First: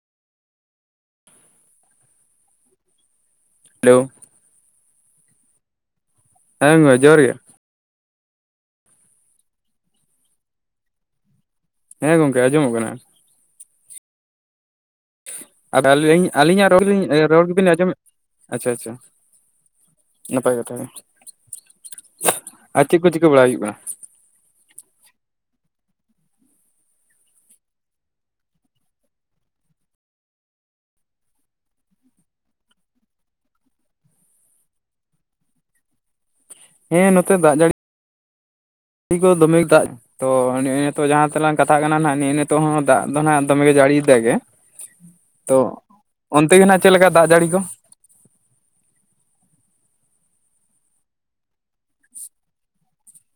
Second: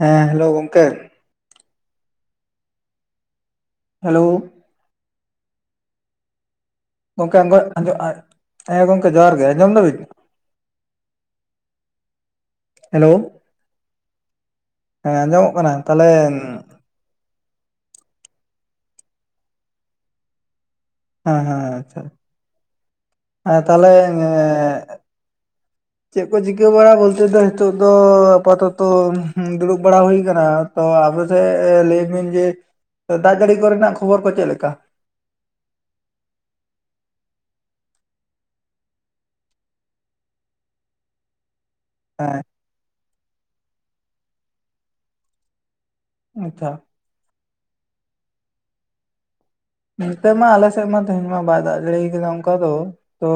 ᱦᱮᱸ ᱦᱮᱞᱳ ᱜᱚᱝᱠᱮ᱾ ᱦᱮᱞᱳ [unintelligible] [unintelligible] ᱜᱚᱝᱠᱮᱸ ᱟᱹᱜᱚᱡ ᱟᱹᱧᱡᱚ ᱟᱭ ᱦᱮᱸ ᱜᱚᱝᱠᱮ ᱡᱚᱦᱟᱨ ᱜᱮ ᱟᱸᱡᱚᱢ ᱫᱟ ᱵᱤᱱ? ᱦᱮᱸ ᱜᱚᱝᱠᱮ ᱟᱸᱡᱚᱢᱚᱜ ᱠᱟᱱᱟ᱾ ᱦᱮᱸ ᱟᱡᱚᱢᱚᱜ ᱟᱫᱚ ᱟᱹᱧ ᱟᱹᱞᱤᱧᱟᱜ ᱨᱚᱲ ᱞᱤᱧ ᱨᱚᱲ ᱜᱮᱵᱤᱱ ᱟᱸᱡᱚᱢᱮᱜ ᱟᱪᱷᱟ ᱪᱷᱟ ᱱᱟᱯᱟᱭ ᱠᱟᱛᱷᱟ ᱜᱮ ᱾ ᱦᱮᱸ ᱦᱮᱸ ᱟᱪᱪᱷᱟ, ᱟᱨ ᱪᱮ ᱠᱚ ᱪᱮᱠ ᱟᱨ ᱛᱟᱦᱚᱞᱮ ᱪᱮᱫ ᱠᱚ ᱪᱤᱠᱟᱹ ᱵᱟᱲᱟ ᱵᱚᱞᱛᱮ ᱫᱚ ᱱᱤᱛᱚᱜ ᱫᱚ ᱟᱯᱟᱛᱚᱛᱚ ᱫᱩᱲᱩᱵ ᱵᱟᱲᱟ ᱦᱩᱭ ᱠᱟᱱᱟ ᱛᱚ ᱟᱯᱮᱥᱮᱜ ᱞᱟᱹᱭ ᱵᱤᱱ ᱡᱮ ᱫᱟᱜ ᱡᱟᱹᱲᱤ ᱠᱚᱨᱮᱱᱟᱜ ᱠᱷᱚᱵᱚᱨ ᱠᱚ ᱪᱮᱫ ᱞᱮᱠᱟ? ᱦᱮᱸ ᱱᱚᱛᱮ ᱫᱟᱜ ᱡᱟᱹᱲᱤ [inaudible] ᱠᱚ ᱫᱚᱢᱮ ᱫᱟᱜ ᱛᱚ ᱱᱮᱜ ᱮ ᱱᱤᱛᱚᱜ ᱡᱟᱦᱟᱸ ᱛᱟᱞᱟᱝ ᱠᱟᱛᱷᱟ ᱠᱟᱱᱟ ᱱᱟᱦᱟᱸᱜ ᱱᱤᱭᱟᱹ ᱦᱮᱸ ᱱᱤᱛ ᱛᱚ ᱦᱚᱸ ᱫᱟᱜ ᱫᱚ ᱱᱟᱜ ᱫᱚᱢᱮ ᱜᱮ ᱡᱟᱹᱲᱤᱭ ᱛᱟᱦᱮᱸ ᱜᱮ, ᱛᱚ ᱚᱱᱛᱮ ᱜᱮ ᱟᱪᱪᱷᱟ ᱱᱦᱟᱜ ᱪᱮᱫ ᱞᱮᱠᱟ ᱫᱟᱜ ᱡᱟᱹᱲᱤ ᱠᱚ? ᱱᱚᱛᱮ ᱢᱟ ᱟᱞᱮ ᱥᱮᱫ ᱢᱟ ᱛᱮᱦᱮᱧ ᱢᱟ ᱵᱟᱭ ᱫᱟᱜ ᱡᱟᱲᱤ ᱠᱟᱫᱟ ᱚᱱᱠᱟ ᱫᱚ, ᱛᱚ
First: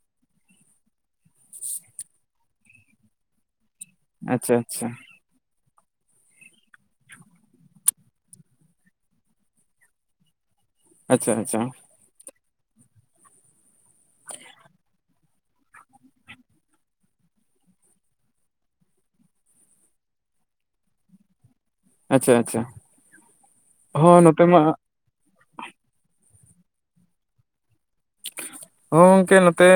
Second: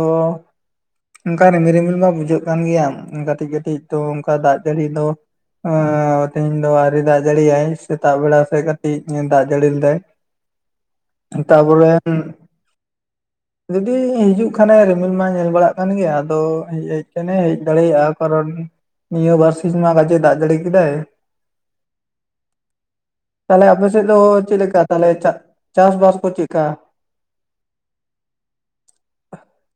ᱚᱱᱠᱟ ᱨᱤᱢᱤᱞ ᱨᱤᱢᱤᱞ ᱢᱟ ᱵᱩᱡᱷᱟᱹᱜ ᱠᱟᱱ ᱜᱮᱭᱟ ᱠᱟᱹᱴᱤᱡ ᱠᱟᱹᱴᱤᱡ ᱛᱚ ᱚᱱᱠᱟ ᱟᱪᱪᱷᱟ ᱫᱟᱜ ᱡᱟᱹᱲᱤ ᱟᱪᱪᱷᱟ ᱫᱚ ᱦᱸ ᱛᱮᱦᱮᱧ ᱫᱚ ᱟᱹᱨᱤ ᱫᱟᱜ ᱡᱟᱹᱲᱤ ᱭᱟᱭ ᱥᱮᱛᱟᱜ ᱵᱮᱲᱟ ᱥᱮᱜ ᱠᱟᱹᱴᱤᱡ ᱫᱟᱜ ᱡᱟᱹᱲᱤ ᱞᱮ ᱫᱟᱭ ᱟᱪᱪᱷᱟ ᱟᱪᱪᱷᱟ ᱛᱟᱯᱚᱨᱮ ᱡᱩᱫᱤ ᱦᱤᱡᱩᱜ ᱠᱷᱟᱱᱮ ᱨᱤᱢᱤᱞ ᱢᱟ ᱧᱮᱞ ᱵᱟᱲᱟᱜ ᱠᱟᱱ ᱜᱮᱭᱟ, ᱟᱫᱚ ᱦᱮᱡ ᱠᱷᱟᱱᱮ ᱦᱮᱡ ᱫᱟᱲᱮᱭᱟᱜᱼᱟ ᱠᱟᱨᱚᱱ ᱱᱤᱭᱟᱹ ᱵᱟᱹᱨᱥᱤᱧ ᱢᱟ ᱠᱟᱡᱮ ᱫᱟᱜ ᱡᱟᱹᱲᱤ ᱠᱮᱫᱟᱭ, ᱟᱪᱪᱷᱟ ᱟᱪᱪᱷᱟ ᱛᱟᱦᱚᱞᱮ ᱟᱯᱮ ᱥᱮᱫ ᱦᱚᱸ ᱫᱚ ᱱᱚᱛᱮ ᱢᱟ ᱪᱮᱫ ᱞᱮᱠᱟ ᱛᱟᱦᱚᱞᱮ ᱪᱟᱜ ᱪᱟᱥᱼᱵᱟᱥ ᱠᱚ ᱪᱮᱜᱠᱟ? ᱦᱚᱸ ᱜᱚᱝᱠᱮ ᱱᱚᱛᱮ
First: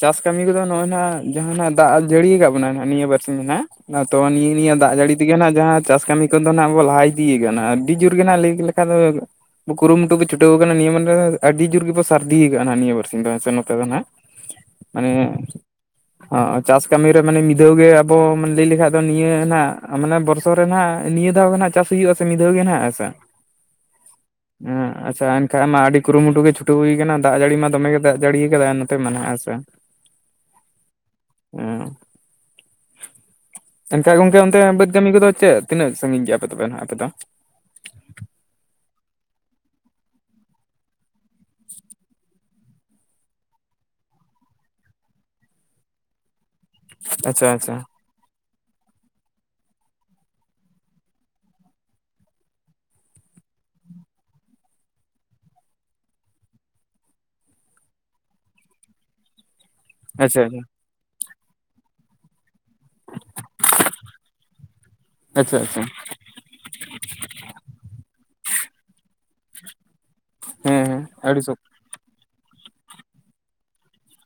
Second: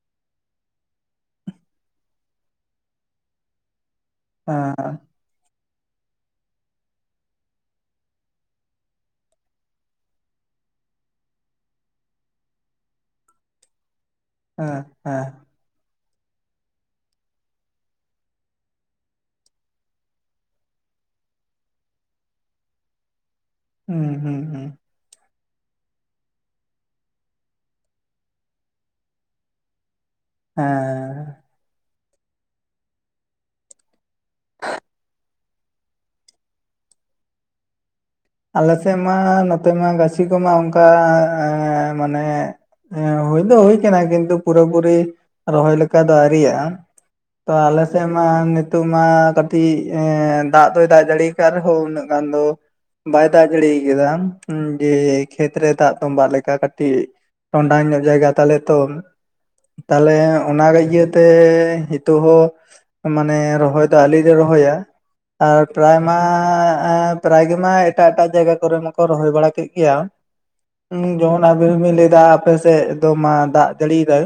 ᱪᱟᱥ ᱠᱟᱹᱢᱤ ᱠᱚᱫᱚ ᱱᱚᱜᱼᱱᱟ ᱡᱟᱦᱟᱸᱱᱟᱜ ᱫᱟᱜ ᱡᱟᱹᱲᱤ ᱠᱟᱫ ᱵᱚᱱᱟ ᱱᱤᱭᱟᱹ ᱵᱟᱨᱥᱤᱧ ᱫᱚ ᱱᱟᱜ ᱱᱟᱛᱚ ᱱᱤᱭᱟᱹ ᱱᱤᱭᱟᱹ ᱫᱟᱜ ᱦᱮᱸ ᱡᱟᱹᱲᱤ ᱛᱮᱜᱮ ᱱᱟᱜ ᱡᱟᱦᱟᱸ ᱪᱟᱥ ᱠᱟᱹᱢᱤ ᱠᱚᱫᱚ ᱱᱟᱜ ᱵᱚᱱ ᱞᱟᱦᱟ ᱤᱫᱤᱭ ᱠᱟᱱᱟ ᱟᱹᱰᱤ ᱡᱳᱨ ᱜᱮ ᱱᱟᱜ ᱞᱟᱹᱭ ᱞᱮᱠᱷᱟᱱ ᱫᱚ ᱠᱩᱨᱩ ᱢᱩᱴᱩ ᱠᱚ ᱪᱷᱩᱴᱟᱹᱣ ᱠᱟᱱᱟ ᱱᱤᱭᱟᱹ ᱢᱚᱱᱮᱨᱮ ᱟᱹᱰᱤ ᱡᱳᱨ ᱜᱮᱵᱚᱱ ᱥᱟᱨᱫᱤ ᱠᱟᱜ ᱦᱟ ᱱᱤᱭᱟᱹ ᱵᱟᱨᱥᱤᱧ ᱫᱚ ᱦᱮᱸᱥᱮ ᱱᱚᱛᱮ ᱫᱚ ᱱᱟᱸᱜ ᱦᱮᱸ ᱦᱮᱸ ᱢᱟᱱᱮ [inaudible] ᱚ ᱪᱟᱥ ᱠᱟᱹᱢᱤ ᱨᱮ ᱢᱟᱱᱮ ᱢᱤᱫ ᱫᱷᱟᱣ ᱜᱮ ᱟᱵᱚ ᱞᱟᱹᱭ ᱞᱮᱠᱷᱟᱡ ᱫᱚ ᱱᱤᱭᱟᱹ ᱢᱟᱱᱮ ᱵᱚᱨᱥᱚ ᱨᱮ ᱱᱟᱜ ᱱᱤᱭᱟᱹ ᱫᱷᱟᱣ ᱜᱮ ᱱᱟᱜ ᱪᱟᱥ ᱦᱩᱭᱩᱜᱼᱟ ᱥᱮ ᱢᱤᱫ ᱫᱷᱟᱣ ᱜᱮ ᱱᱟᱸᱜ ᱦᱮᱸᱥᱮ᱾ ᱦᱩᱸ ᱦᱩᱸ ᱦᱩᱸ᱾ ᱦᱮᱸ ᱟᱪᱪᱷᱟ ᱮᱱᱠᱷᱟᱱ ᱢᱟ ᱟᱹᱰᱤ ᱠᱩᱨᱩᱢᱩᱴᱩ ᱜᱮ ᱪᱷᱩᱴᱟᱹᱣ ᱦᱩᱭ ᱠᱟᱱᱟ ᱫᱟᱜ ᱡᱟᱹᱲᱤ ᱢᱟ ᱫᱚᱢᱮ ᱜᱮ ᱫᱟᱜ ᱡᱟᱲᱤ ᱠᱟᱫᱟᱭ ᱱᱚᱛᱮ ᱢᱟ ᱱᱟᱦᱟᱸᱜ ᱠᱟᱼᱼ ᱦᱮᱸᱻ᱾ ᱩᱸᱻ ᱮᱱᱠᱟᱷᱟᱡ ᱜᱚᱝᱠᱮ ᱚᱱᱛᱮ ᱵᱟᱹᱫᱽ ᱠᱟᱹᱢᱤ ᱠᱚᱫᱚ ᱪᱮᱫ ᱛᱤᱱᱟᱹᱜ ᱥᱟᱺᱜᱤᱧ ᱠᱮᱜ ᱟᱯᱮ ᱛᱚᱵᱮ ᱱᱟᱦᱟᱸᱜ ᱟᱯᱮ ᱫᱚ? ᱟᱞᱮ ᱥᱮᱜ ᱢᱟ ᱱᱚᱛᱮ ᱢᱟ ᱜᱟᱹᱪᱷᱤ ᱠᱚᱢᱟ ᱚᱱᱠᱟ ᱮᱸ ᱢᱟᱱᱮ ᱮᱸ ᱦᱩᱭ ᱫᱚ ᱦᱩᱭ ᱠᱟᱱᱟ ᱠᱤᱱᱛᱩ ᱯᱩᱨᱟᱹ ᱯᱩᱨᱤ ᱨᱚᱦᱚᱭ ᱞᱮᱠᱟ ᱫᱚ ᱟᱣᱨᱤᱭᱟᱜᱼᱟ᱾ ᱟᱪᱪᱷᱟ ᱛᱚ ᱟᱪᱪᱷᱟ ᱟᱞᱮ ᱥᱮᱜ ᱢᱟ ᱱᱤᱛᱚᱜ ᱢᱟ ᱠᱟᱴᱤᱡ ᱮᱸ ᱫᱟᱜ ᱫᱚᱭ ᱫᱟᱜ ᱡᱟᱲᱤᱭ ᱠᱟᱜ ᱨᱮᱦᱚᱸ ᱩᱱᱟᱹᱜ ᱜᱟᱱ ᱫᱚ ᱵᱟᱭ ᱫᱟᱜ ᱡᱟᱹᱲᱤ ᱠᱟᱫᱟ ᱩᱸ ᱡᱮ ᱠᱷᱮᱛ ᱨᱮ ᱫᱟᱜ ᱛᱚᱸᱵᱟᱜ ᱞᱮᱠᱟ ᱠᱟᱴᱤᱡ ᱴᱚᱸᱰᱟᱝ ᱧᱚᱜ ᱡᱟᱭᱜᱟ ᱛᱟᱞᱮ ᱛᱚ ᱛᱟᱦᱞᱮ ᱟᱪᱪᱷᱟ ᱟᱪᱪᱷᱟ ᱚᱱᱟ ᱫᱟ ᱤᱭᱟᱹ ᱛᱮ ᱦᱤᱸᱛᱚᱜ ᱦᱚᱸ ᱢᱟᱱᱮ ᱨᱚᱦᱚᱭ ᱫᱚ ᱟᱞᱤ ᱨᱮ ᱨᱚᱦᱚᱭᱟ᱾ ᱟᱪᱪᱷᱟ ᱟᱨ ᱟᱪᱪᱷᱟ ᱯᱨᱟᱭ ᱢᱟ ᱟᱸᱻ ᱯᱨᱟᱭ ᱜᱮ ᱢᱟᱭ ᱮᱴᱟᱜ ᱡᱟᱭᱜᱟ ᱠᱚᱨᱮ ᱢᱟᱠᱚ ᱨᱚᱦᱚᱭ ᱵᱟᱲᱟ ᱠᱮᱜ ᱜᱮᱭᱟᱸ ᱦᱮᱸ ᱦᱮᱸ ᱩᱱ ᱟᱹᱰᱤ ᱡᱮᱢᱚᱱ ᱟᱨ ᱥᱚᱠ ᱟᱵᱤᱱ ᱦᱚᱸ ᱵᱤᱱ ᱞᱟᱹᱭ ᱫᱟ ᱟᱯᱮ ᱥᱮᱜ ᱫᱚ ᱢᱟ ᱫᱟᱜ ᱡᱟᱲᱤᱭ ᱫᱟᱭ,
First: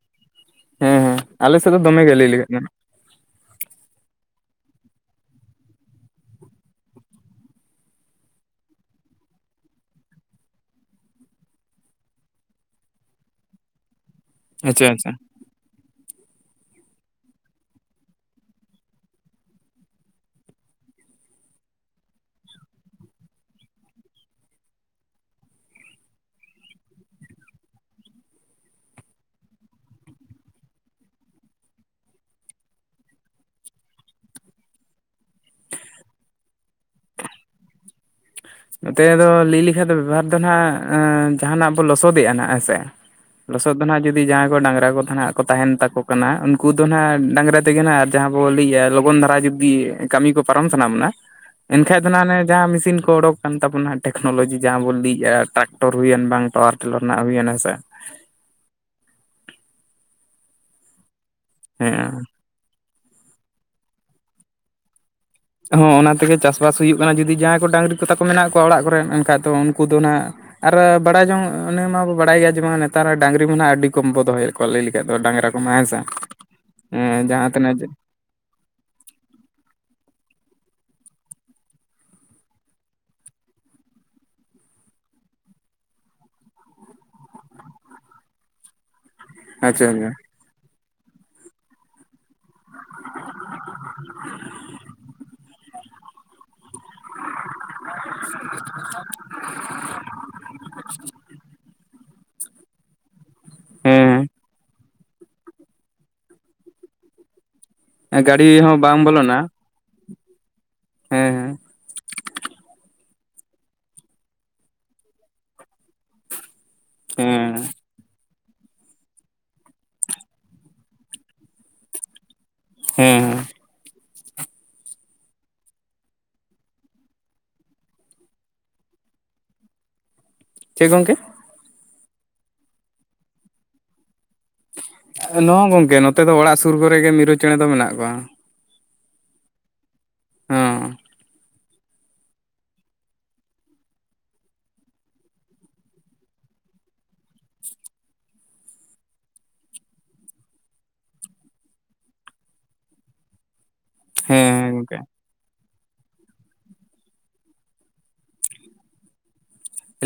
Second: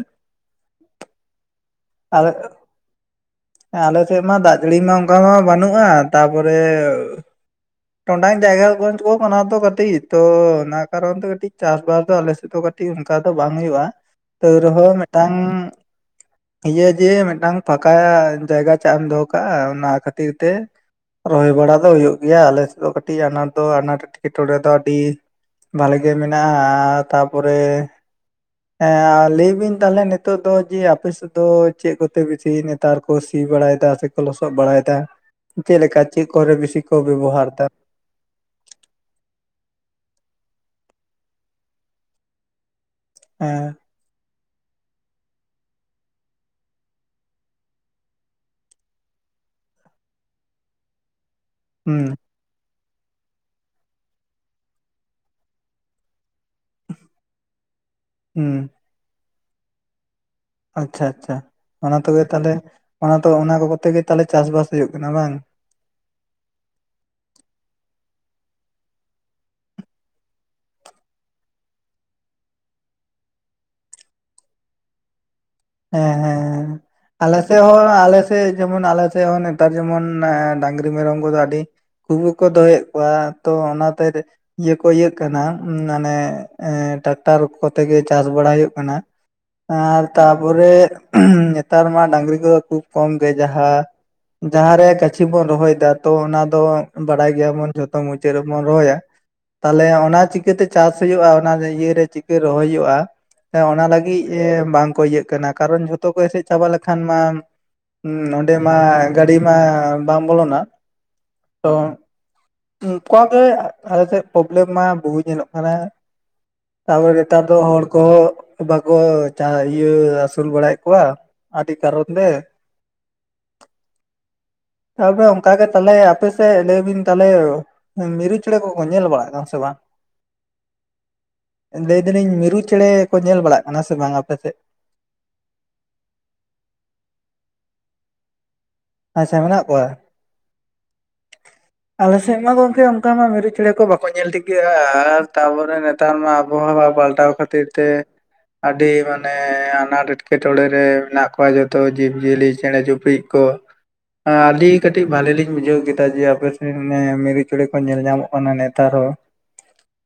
ᱦᱮᱸ ᱦᱮᱸ ᱟᱞᱮ ᱥᱮᱜ ᱫᱚᱢᱮ ᱜᱮ ᱞᱟᱹᱭ ᱞᱮᱜᱟᱜ ᱠᱟᱱᱟ᱾ ᱦᱮᱸ ᱟᱞᱮ ᱥᱮᱜ ᱢᱟ ᱫᱟᱜ ᱡᱟᱹᱲᱤ ᱢᱟ ᱚᱱᱠᱟ ᱢᱟ ᱵᱟᱱᱩᱜᱼᱟ ᱛᱟᱨᱯᱚᱨᱮ ᱴᱚᱰᱟᱝ ᱡᱟᱭᱜᱟ ᱜᱚᱸᱡᱽ ᱠᱚ ᱚᱱᱟ ᱫᱚ ᱠᱟᱹᱴᱤᱡ ᱛᱚ ᱚᱱᱟ ᱠᱟᱨᱚᱱ ᱛᱮ ᱠᱟᱹᱴᱤᱡ ᱪᱟᱥ ᱵᱟᱥ ᱫᱚ ᱟᱞᱮ ᱥᱮᱜ ᱫᱚ ᱠᱟ ᱴᱤᱡ ᱚᱱᱠᱟ ᱫᱚ ᱵᱟᱝ ᱦᱩᱭᱩᱜᱼᱟ, ᱛᱟᱹᱣ ᱟᱪᱪᱷᱟ ᱨᱮᱦᱚᱸ ᱟᱪᱪᱷᱟ ᱢᱮᱜᱴᱟᱝ ᱤᱭᱟᱹ ᱡᱮ ᱢᱮᱜᱴᱟᱝ ᱯᱷᱟᱠᱟ ᱡᱟᱭᱜᱟ ᱪᱟᱜ ᱮᱢ ᱫᱚᱦᱚ ᱠᱟᱜᱼᱟ, ᱚᱱᱟ ᱠᱷᱟᱹᱛᱤᱨ ᱛᱮ ᱨᱚᱦᱚᱭ ᱵᱟᱲᱟ ᱫᱚ ᱦᱩᱭᱩᱜ ᱜᱮᱭᱟ ᱟᱞᱮ ᱥᱮᱜ ᱫᱚ ᱠᱟ ᱴᱤᱡ ᱟᱱᱟᱴ ᱫᱚ ᱟᱱᱟᱴ ᱮᱴᱠᱮᱴᱚᱬᱮ ᱫᱚ ᱟᱹᱰᱤ ᱵᱷᱟᱞᱮ ᱜᱮ ᱢᱮᱱᱟᱜᱼᱟ ᱟᱻ ᱛᱟ ᱯᱚᱨᱮ ᱮᱸ ᱟᱻ ᱞᱟᱹᱭ ᱵᱤᱱ ᱛᱟᱦᱚᱞᱮ ᱱᱤᱛᱚᱜ ᱫᱚ ᱡᱮ ᱟᱯᱮ ᱥᱮᱜ ᱫᱚ ᱪᱮᱜ ᱠᱚᱛᱮ ᱵᱤᱥᱤ ᱱᱮᱛᱟᱨ ᱠᱚ ᱥᱤ ᱵᱟᱲᱟᱭ ᱫᱟ ᱥᱮ ᱠᱚ ᱞᱚᱥᱚᱜ ᱵᱟᱲᱟᱭ ᱫᱟ, ᱪᱮᱜ ᱞᱮᱠᱟ ᱪᱮᱜ ᱠᱚᱨᱮ ᱵᱤᱥᱤ ᱠᱚ ᱵᱮᱵᱚᱦᱟᱨ ᱫᱟ? ᱱᱚᱛᱮ ᱫᱚ ᱞᱤᱭ ᱞᱮᱠᱷᱟᱡ ᱫᱚ ᱵᱮᱵᱚᱦᱟᱨ ᱫᱚ ᱱᱟᱦᱟᱸᱜ ᱟᱸᱻ ᱡᱟᱦᱟᱸ ᱱᱟᱜ ᱵᱚ ᱞᱚᱥᱚᱫᱮᱜ-ᱟ ᱱᱟᱸᱜ ᱦᱮᱸᱥᱮ ᱦᱮᱸ ᱞᱚᱥᱚᱫ ᱫᱚ ᱱᱟᱦᱟᱸᱜ ᱡᱩ ᱫᱤ ᱡᱟᱦᱟᱸᱭ ᱠᱚ ᱰᱟᱝᱨᱟ ᱠᱚ ᱛᱟᱦᱮᱸᱱᱟ ᱠᱚ ᱛᱟᱦᱮᱸᱱ ᱛᱟᱠᱚ ᱠᱟᱱᱟ, ᱩᱱᱠᱩ ᱫᱚ ᱱᱟᱦᱟᱸᱜ ᱰᱟᱝᱨᱟ ᱛᱮᱜᱮ ᱱᱟᱦᱟᱸᱜ ᱟᱨ ᱡᱟᱦᱟᱸ ᱵᱚᱱ ᱞᱟᱹᱭᱮᱜᱼᱟ ᱞᱚᱜᱚᱱ ᱫᱷᱟᱨᱟ ᱡᱩᱫ ᱫᱤᱭᱟᱹ ᱠᱟᱢᱤ ᱠᱚ ᱯᱟᱨᱚᱢ ᱠᱟᱱᱟ ᱢᱟᱱᱮ? ᱮᱱᱠᱷᱟᱡ ᱦᱩᱸ ᱫᱚ ᱱᱟᱦᱟᱸᱜ ᱚᱱᱮ ᱡᱟᱦᱟᱸ ᱢᱤᱥᱤᱱ ᱠᱚ ᱚᱰᱳᱠ ᱠᱟᱱ ᱛᱟᱵᱚᱱᱟ ᱴᱮᱠᱱᱳᱞᱚᱡᱤ ᱡᱟᱦᱟᱸ ᱵᱚᱱ ᱞᱟᱹᱭᱮᱜᱼᱟ ᱴᱨᱟᱠᱴᱚᱨ ᱦᱩᱭᱮᱱ ᱵᱟᱝ ᱯᱟᱣᱟᱨ ᱴᱤᱞᱟᱨ ᱨᱮᱱᱟᱜ ᱦᱩᱭᱮᱱ ᱦᱮᱸᱥᱮ᱾ ᱦᱩᱸ᱾ ᱟᱪᱪᱷᱟ ᱟᱪᱪᱷᱟ ᱚᱱᱟ ᱦᱮᱸ ᱛᱮᱜᱮ ᱛᱟᱦᱚᱞᱮ ᱚᱱᱟ ᱛᱚ ᱚᱱᱟ ᱠᱚ ᱠᱚᱛᱮ ᱜᱮ ᱛᱟᱦᱚᱞᱮ ᱪᱟᱥ ᱵᱟᱥ ᱦᱩᱭᱩᱜ ᱠᱟᱱᱟ ᱵᱟᱝ? ᱦᱚᱸ ᱚᱱᱟ ᱛᱮᱜᱮ ᱪᱟᱥᱼᱵᱟᱥ ᱦᱩᱭᱩᱜ ᱠᱟᱱᱟ ᱡᱩᱫᱤ ᱡᱟᱦᱟᱸᱭ ᱠᱚ ᱰᱟᱹᱝᱨᱤ ᱠᱚ ᱛᱟᱠᱚ ᱢᱮᱱᱟᱜ ᱠᱚᱣᱟ ᱚᱲᱟᱜ ᱠᱚᱨᱮᱱ ᱮᱱᱠᱷᱟᱡ ᱫᱚ ᱩᱱᱠᱩ ᱫᱚ ᱱᱟᱦᱟᱸᱜ ᱟᱨ ᱵᱟᱲᱟᱭ ᱡᱚᱝ ᱚᱱᱮ ᱢᱟᱵᱚᱱ ᱵᱟᱲᱟᱭ ᱜᱮᱭᱟ ᱡᱮᱢᱚᱱ ᱱᱮᱛᱟᱨ ᱰᱟᱝᱨᱤ ᱢᱟ‌ ᱱᱟᱦᱟᱸᱜ ᱟᱹᱰᱤ ᱠᱚᱢ ᱵᱚ ᱫᱚᱦᱚᱭᱮᱜ ᱠᱚᱣᱟ ᱞᱟᱹᱭ ᱞᱮᱠᱷᱟᱡ ᱫᱚ ᱰᱟᱝᱨᱟᱠᱼᱼ ᱢᱮᱸ ᱥᱟ ᱦᱮᱸ ᱮᱸ ᱡᱟᱦᱟᱸ ᱛᱤᱱᱟᱹᱜᱼᱼ ᱛᱮᱭ ᱡᱮᱢᱚᱱ ᱟᱞᱮ ᱥᱮᱜ ᱦᱚᱸ ᱱᱮᱛᱟᱨ ᱡᱮᱢᱚᱱ ᱮᱻ ᱰᱟᱝᱨᱤ ᱢᱮᱨᱚᱢ ᱠᱚᱫᱚ ᱟᱰᱤᱼᱼ ᱠᱩᱵᱩ ᱠᱚ ᱫᱚᱦᱚᱭᱮᱜ ᱠᱚᱣᱟ ᱛᱚ ᱚᱱᱟ ᱛᱮᱼᱼ ᱤᱭᱟᱹ ᱠᱚ ᱤᱭᱟᱹᱜ ᱠᱟᱱᱟ ᱩᱸ ᱢᱟᱱᱮ ᱮᱸ ᱴᱨᱟᱠᱴᱟᱨ ᱠᱚᱛᱮ ᱜᱮ ᱪᱟᱥ ᱵᱟᱲᱟ ᱦᱳᱭᱳᱜ ᱠᱟᱱᱟ᱾ ᱟᱪᱪᱷᱟ ᱟᱸ ᱟᱪᱪᱷᱟ ᱛᱟᱯᱚᱨᱮ ᱷᱩᱸᱦ ᱱᱮᱛᱟᱨ ᱢᱟ ᱰᱟᱝᱨᱤ ᱠᱚᱫᱚ ᱠᱷᱩᱵᱷ ᱠᱚᱢ ᱜᱮ ᱡᱟᱦᱟᱸᱼᱼ ᱡᱟᱦᱟᱸ ᱨᱮ ᱜᱟᱹᱪᱷᱤ ᱵᱚᱱ ᱨᱚᱦᱚᱭ ᱫᱟ ᱛᱚ ᱚᱱᱟ ᱫᱚ ᱵᱟᱲᱟᱭ ᱜᱮᱭᱟ ᱵᱚᱱ ᱡᱷᱚᱛᱚ ᱢᱩᱪᱟᱹᱫ ᱨᱮᱵᱚᱱ ᱨᱚᱦᱚᱭᱟ ᱛᱟᱞᱮ ᱚᱱᱟ ᱪᱤᱠᱟᱹ ᱛᱮ ᱪᱟᱥ ᱦᱳᱭᱳᱜ-ᱟ ᱚᱱᱟ ᱤᱭᱟᱹ ᱨᱮ ᱪᱤᱠᱟᱹ ᱨᱚᱦᱚᱭ ᱦᱳᱭᱳᱜ-ᱟ? ᱥᱮ ᱚᱱᱟ ᱞᱟᱹᱜᱤᱡ ᱮ ᱦᱮᱸ ᱵᱟᱝ ᱠᱚ ᱤᱭᱟᱹᱜ ᱠᱟᱱᱟ ᱠᱟᱨᱚᱱ ᱡᱷᱚᱛᱚ ᱠᱚ ᱮᱥᱮᱫ ᱪᱟᱵᱟ ᱞᱮᱠᱷᱟᱱ ᱢᱟᱼᱼ ᱩᱸ, ᱜᱟᱹᱰᱤ ᱱᱚᱸᱰᱮ ᱦᱚᱸ ᱢᱟ ᱵᱟᱝ ᱜᱟᱹᱲᱤ ᱵᱚᱞᱚᱱᱟ ᱢᱟ ᱵᱟᱝ ᱵᱚᱞᱚᱱᱟ ᱦᱮᱸ ᱛᱚᱼᱼ ᱩᱝᱠᱟ ᱜᱮ ᱮ ᱟᱞᱮ ᱥᱮᱫ ᱯᱨᱚᱵᱽᱞᱮᱢ ᱢᱟ ᱵᱚᱦᱩ ᱧᱮᱞᱚᱜ ᱠᱟᱱᱟ ᱾ ᱛᱟᱯᱚᱨᱮ ᱦᱮᱸ ᱱᱮᱛᱟᱨ ᱫᱚ ᱦᱮᱸ ᱦᱚᱲ ᱠᱚ ᱵᱟᱠᱚ ᱪᱟ ᱤᱭᱟ ᱟᱥᱩᱞ ᱵᱟᱲᱟᱭᱮᱜ ᱠᱚᱣᱟ ᱟᱰᱤ ᱠᱟᱨᱚᱱ ᱛᱮᱼᱼ ᱦᱮᱸ-ᱦᱮᱸ᱾ ᱱᱮᱛᱟᱨ ᱫᱚ ᱚᱝᱠᱟ ᱜᱮ ᱛᱟᱞᱦᱮ ᱟᱯᱮᱥᱮᱜ ᱞᱟᱹᱭ ᱵᱤᱱ ᱛᱟᱞᱦᱮ ᱢᱤᱨᱩ ᱪᱮᱸᱬᱮ ᱠᱚᱠᱚ ᱧᱮᱞ ᱵᱟᱲᱟᱜ ᱠᱟᱱᱟ ᱥᱮ ᱵᱟᱝ? ᱪᱮᱜ ᱜᱚᱝᱠᱮ? ᱞᱟᱹᱭ ᱫᱟᱞᱤᱧ ᱢᱤᱨᱩ ᱪᱮᱬᱮ ᱠᱚ ᱧᱮᱞ ᱵᱟᱲᱟᱜ ᱠᱟᱱᱟ ᱥᱮ ᱵᱟᱝ ᱟᱯᱮᱥᱮᱜ? ᱱᱚ ᱜᱚᱝᱠᱮ ᱱᱚᱛᱮ ᱫᱚ ᱚᱲᱟᱜ ᱥᱩᱨ ᱠᱚᱨᱮ ᱜᱮ ᱢᱤᱨᱩ ᱪᱮᱸᱬᱮ ᱫᱚ ᱢᱮᱱᱟᱜ ᱠᱚᱣᱟ ᱾ ᱟᱪ-ᱪᱷᱟ, ᱢᱮᱱᱟᱜ ᱠᱚᱣᱟ ᱾ ᱦᱮᱸ ᱾ ᱴᱷᱮᱡ ᱾ ᱟᱞᱮᱥᱮᱜ ᱢᱟ ᱜᱚᱝᱠᱮ ᱚᱝᱠᱟ ᱢᱟ ᱢᱤᱨᱩ ᱪᱮᱬᱮ ᱠᱚ ᱵᱟᱠᱚ ᱧᱮᱞ ᱴᱷᱤᱠᱟᱹᱜᱼᱟ ᱟᱨ ᱛᱟᱯᱚᱨᱮ ᱱᱮᱛᱟᱨ ᱢᱟ ᱟᱵᱚᱦᱟᱣᱟ ᱯᱟᱞᱴᱟᱣ ᱠᱷᱟᱹᱛᱤᱨ ᱛᱮ ᱟᱰᱤ ᱢᱟᱱᱮ ᱟᱱᱟᱴ ᱮᱴᱠᱮᱴᱚᱬᱮ ᱨᱮ ᱢᱮᱱᱟᱜ ᱠᱚᱣᱟ ᱡᱚᱛᱚ ᱡᱤᱵᱽ ᱡᱤᱭᱟᱹᱞᱤ ᱪᱮᱸᱬᱮ ᱪᱩᱯᱲᱤᱡ ᱠᱚ ᱾ ᱦᱮᱸ ᱟᱰᱤ ᱦᱮᱸ ᱜᱚᱝᱠᱮ ᱠᱟᱹᱴᱤᱡ ᱵᱷᱟᱞᱮᱹ ᱞᱤᱧ ᱵᱩᱡᱷᱟᱹᱣ ᱠᱮᱫᱟ ᱡᱮ ᱟᱯᱮ ᱥᱮᱱ ᱮᱢ ᱢᱤᱨᱩ ᱪᱮᱸᱬᱮ ᱠᱚ ᱧᱮᱞ ᱧᱟᱢᱚᱜ ᱠᱟᱱᱟ ᱱᱮᱛᱟᱨ ᱦᱚ ᱾